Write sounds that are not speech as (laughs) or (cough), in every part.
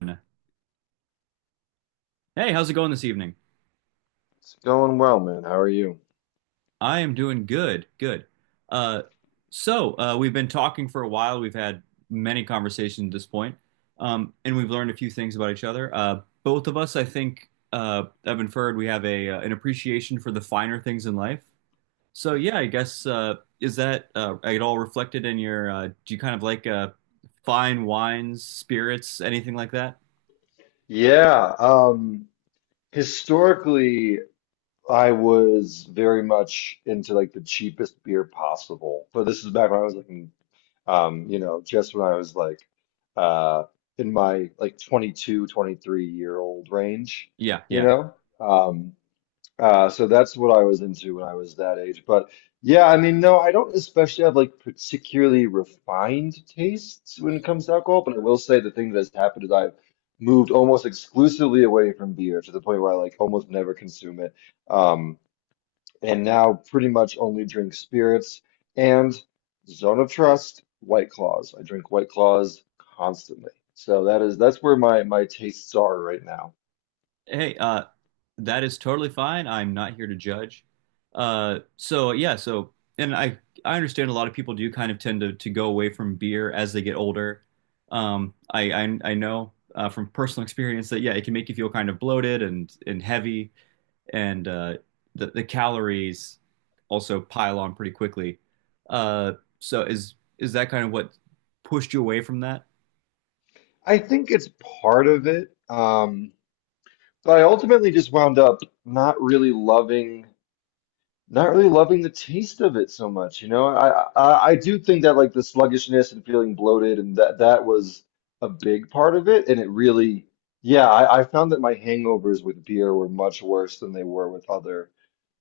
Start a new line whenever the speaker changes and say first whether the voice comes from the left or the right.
right: Hey, how's it going this evening?
left: It's going well, man. How are you?
right: I am doing good, good. Uh, we've been talking for a while. We've had many conversations at this point, and we've learned a few things about each other. Both of us, I think, have inferred we have a an appreciation for the finer things in life. So yeah, I guess is that at all reflected in your? Do you kind of like fine wines, spirits, anything like that?
left: Yeah, historically, I was very much into like the cheapest beer possible. But this is back when I was like, in, you know, just when I was like, uh, in my like 22, 23 old range,
right: Yeah,
left: you
right: yeah.
left: know? Um, so that's what I was into when I was that age. But yeah, I mean, no, I don't especially have like particularly refined tastes when it comes to alcohol, but I will say the thing that's happened is I've moved almost exclusively away from beer to the point where I like almost never consume it. Um, and now pretty much only drink spirits and Zone of Trust, White Claws. I drink White Claws constantly. So that is that's where my tastes are right now.
right: Hey, that is totally fine. I'm not here to judge. So yeah, so and I understand a lot of people do kind of tend to go away from beer as they get older. I know from personal experience that yeah, it can make you feel kind of bloated and heavy, and the calories also pile on pretty quickly. Uh, so is that kind of what pushed you away from that?
left: I think it's part of it. So I ultimately just wound up not really loving, not really loving the taste of it so much. You know, I do think that like the sluggishness and feeling bloated and that was a big part of it. And it really, yeah, I found that my hangovers with beer were much worse than they were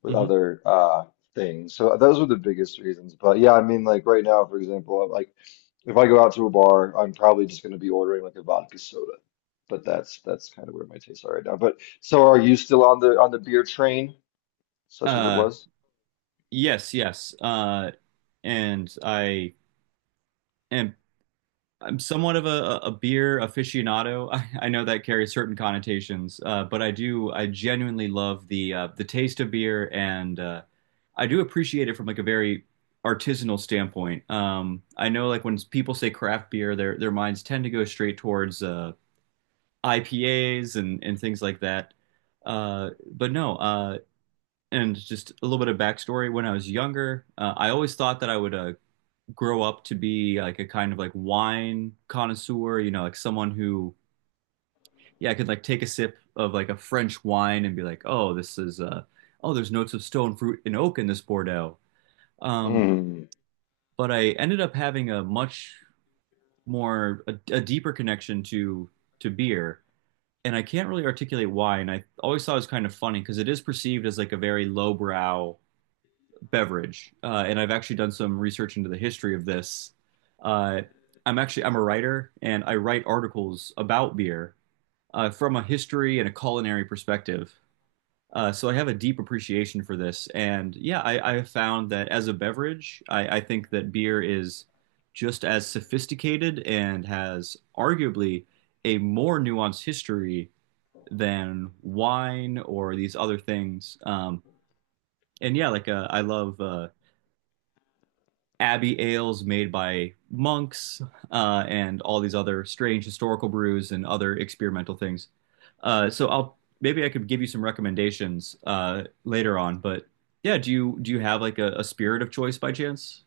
left: with
right: Hmm.
left: other things. So those were the biggest reasons. But yeah, I mean, like right now, for example, I'm like. If I go out to a bar, I'm probably just going to be ordering like a vodka soda. But that's kind of where my tastes are right now. But so are you still on the beer train, such as it
right: Uh,
left: was?
right: yes, yes. And I. am. I'm somewhat of a beer aficionado. (laughs) I know that carries certain connotations, but I do I genuinely love the taste of beer, and I do appreciate it from like a very artisanal standpoint. I know like when people say craft beer, their minds tend to go straight towards IPAs and things like that. But no, And just a little bit of backstory. When I was younger, I always thought that I would grow up to be like a kind of like wine connoisseur, like someone who, yeah, could like take a sip of like a French wine and be like, oh, this is, oh, there's notes of stone fruit and oak in this Bordeaux. Um,
left: Mm.
right: but I ended up having a much more, a deeper connection to beer. And I can't really articulate why. And I always thought it was kind of funny because it is perceived as like a very lowbrow beverage, and I've actually done some research into the history of this. Uh, I'm a writer, and I write articles about beer from a history and a culinary perspective. So I have a deep appreciation for this, and yeah, I have found that as a beverage, I think that beer is just as sophisticated and has arguably a more nuanced history than wine or these other things. And yeah, like I love abbey ales made by monks and all these other strange historical brews and other experimental things. So I'll Maybe I could give you some recommendations later on. But yeah, do you have like a spirit of choice by chance?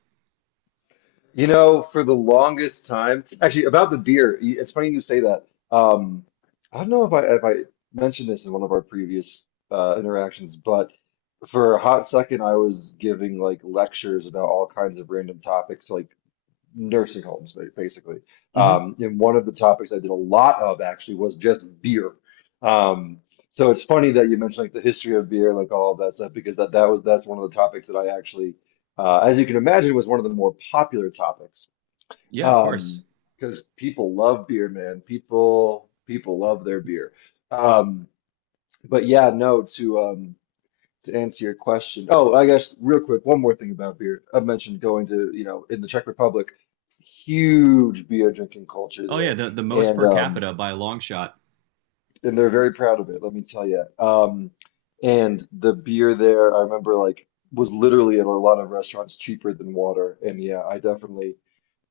left: You know, for the longest time, actually about the beer, it's funny you say that. Um, I don't know if I mentioned this in one of our previous interactions, but for a hot second, I was giving like lectures about all kinds of random topics, like nursing homes, basically.
right: Hmm.
left: And one of the topics I did a lot of actually was just beer. Um, so it's funny that you mentioned like the history of beer, like all of that stuff, because that that was that's one of the topics that I actually, as you can imagine, was one of the more popular topics.
right: Yeah, of course.
left: Um, because people love beer, man. People love their beer. Um, but yeah, no, to answer your question. Oh, I guess real quick, one more thing about beer. I mentioned going to, you know, in the Czech Republic, huge beer drinking culture
right: Oh yeah,
left: there,
right: the most
left: and
right: per
left: um,
right: capita by a long shot.
left: and they're very proud of it. Let me tell you. And the beer there, I remember like was literally at a lot of restaurants cheaper than water. And yeah, I definitely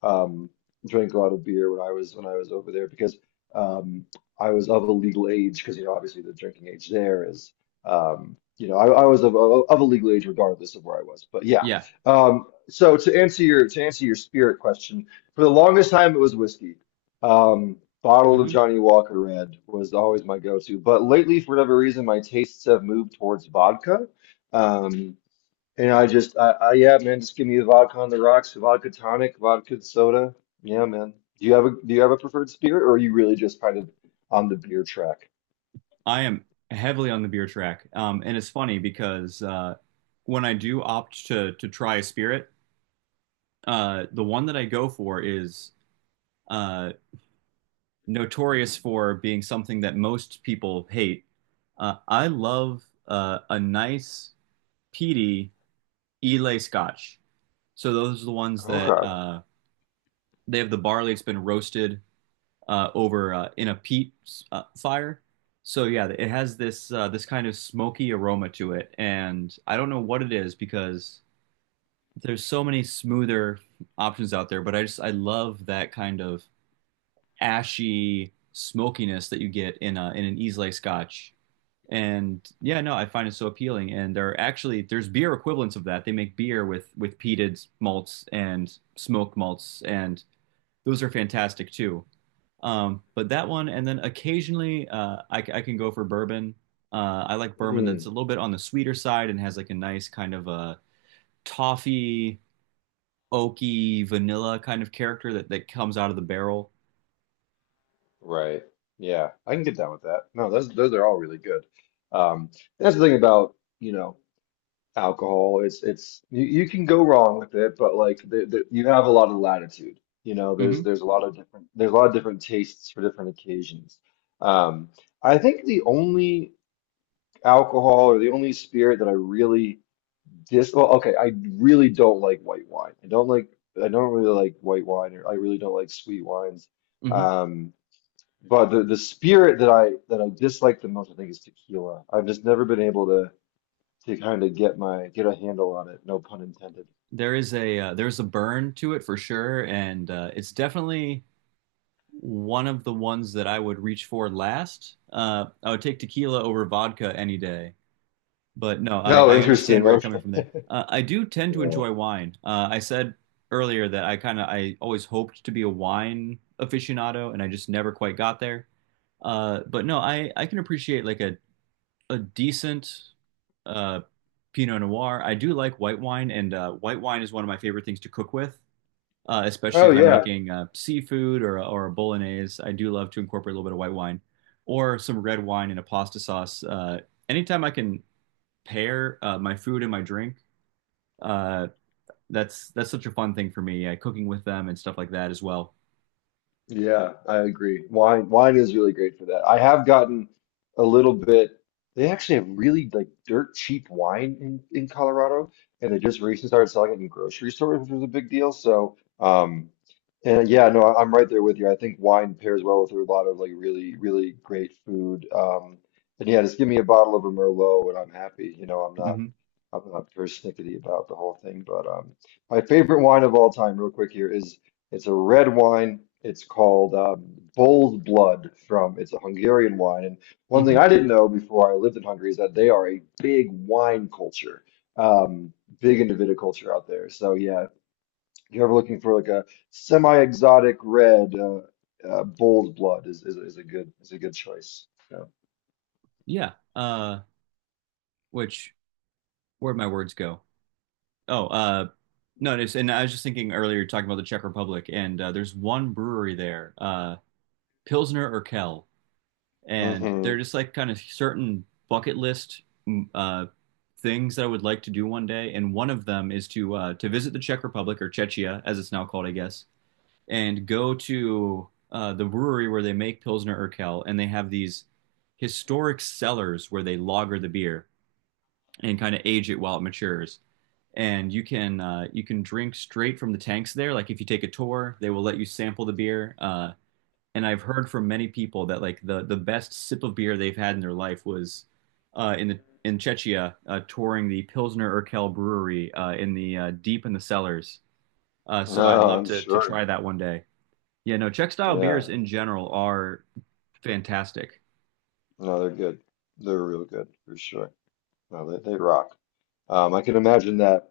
left: um, drank a lot of beer when I was over there because um, I was of a legal age because you know obviously the drinking age there is you know I was of a legal age regardless of where I was but yeah
right: Yeah.
left: so to answer your spirit question for the longest time it was whiskey, um, bottle of
right: Hmm.
left: Johnny Walker Red was always my go-to but lately for whatever reason my tastes have moved towards vodka. Um, and I just, yeah, man, just give me the vodka on the rocks, vodka tonic, vodka soda. Yeah, man. Do you have a, do you have a preferred spirit, or are you really just kind of on the beer track?
right: I am heavily on the beer track, and it's funny because when I do opt to try a spirit, the one that I go for is. uh, Notorious for being something that most people hate. I love a nice peaty Islay Scotch. So those are the ones that
left: Okay.
right: they have the barley. It's been roasted over in a peat fire. So yeah, it has this this kind of smoky aroma to it, and I don't know what it is because there's so many smoother options out there. But I just I love that kind of ashy smokiness that you get in a in an Islay Scotch. And yeah, no, I find it so appealing, and there are actually there's beer equivalents of that. They make beer with peated malts and smoked malts, and those are fantastic too. But that one, and then occasionally I can go for bourbon. I like bourbon that's a
left: Mm,
right: little bit on the sweeter side and has like a nice kind of a toffee oaky vanilla kind of character that comes out of the barrel.
left: right. Yeah, I can get down with that. No, those are all really good. Um, that's the thing about, you know, alcohol. It's you, you can go wrong with it, but like you have a lot of latitude. You know,
right: Mm-hmm.
left: there's a lot of different there's a lot of different tastes for different occasions. Um, I think the only alcohol or the only spirit that I really dis. Well, okay, I really don't like white wine. I don't like. I don't really like white wine, or I really don't like sweet wines.
right: Mm-hmm.
left: Um, but the spirit that I dislike the most, I think, is tequila. I've just never been able to kind of get my get a handle on it. No pun intended.
right: There is a there's a burn to it for sure, and uh, it's definitely one of the ones that I would reach for last. I would take tequila over vodka any day. But no,
left: No,
right: I understand
left: interesting.
right: where you're coming
left: Okay.
right: from there. I do tend to
left: Yeah.
right: enjoy wine. I said earlier that I kind of I always hoped to be a wine aficionado, and I just never quite got there. But no, I can appreciate like a decent uh Pinot Noir. I do like white wine, and white wine is one of my favorite things to cook with especially
left: Oh
right: if I'm
left: yeah.
right: making seafood or a bolognese. I do love to incorporate a little bit of white wine or some red wine in a pasta sauce. Anytime I can pair my food and my drink, uh, that's such a fun thing for me. Cooking with them and stuff like that as well.
left: Yeah, I agree. Wine is really great for that. I have gotten a little bit they actually have really like dirt cheap wine in Colorado and they just recently started selling it in grocery stores, which was a big deal. And yeah, no, I- I'm right there with you. I think wine pairs well with a lot of like really, really great food. And yeah, just give me a bottle of a Merlot and I'm happy. You know, I'm not
right: Hmm.
left: I'm not persnickety about the whole thing, but my favorite wine of all time, real quick here, is it's a red wine. It's called Bold Blood from, it's a Hungarian wine. And one thing
right: Hmm.
left: I didn't know before I lived in Hungary is that they are a big wine culture, um, big into viticulture out there. So yeah, if you're ever looking for like a semi-exotic red, Bold Blood is, is a good is a good choice. Yeah.
right: Yeah. Which where'd my words go? Oh, no. It's, And I was just thinking earlier, talking about the Czech Republic, and there's one brewery there, Pilsner Urquell, and they're
left: hmm
right: just like kind of certain bucket list mm, uh, things that I would like to do one day, and one of them is to visit the Czech Republic or Czechia, as it's now called, I guess, and go to the brewery where they make Pilsner Urquell, and they have these historic cellars where they lager the beer and kind of age it while it matures. And you can drink straight from the tanks there. Like if you take a tour, they will let you sample the beer. And I've heard from many people that like the best sip of beer they've had in their life was in the in Czechia touring the Pilsner Urquell brewery in the deep in the cellars. So I'd
left: No,
right: love
left: I'm
right: to
left: sure.
right: try that one day. Yeah, no, Czech style beers
left: Yeah.
right: in general are fantastic
left: No, they're good. They're real good for sure. No, they rock. I can imagine that.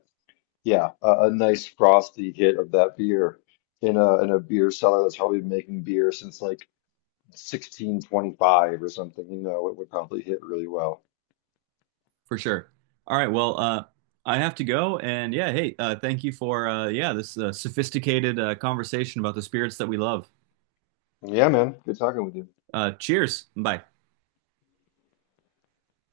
left: Yeah, a nice frosty hit of that beer in a beer cellar that's probably been making beer since like 1625 or something. You know, it would probably hit really well.
right: for sure. All right, well, I have to go, and yeah, hey, thank you for yeah, this sophisticated conversation about the spirits that we love.
left: Yeah, man. Good talking with you.
right: Cheers, bye.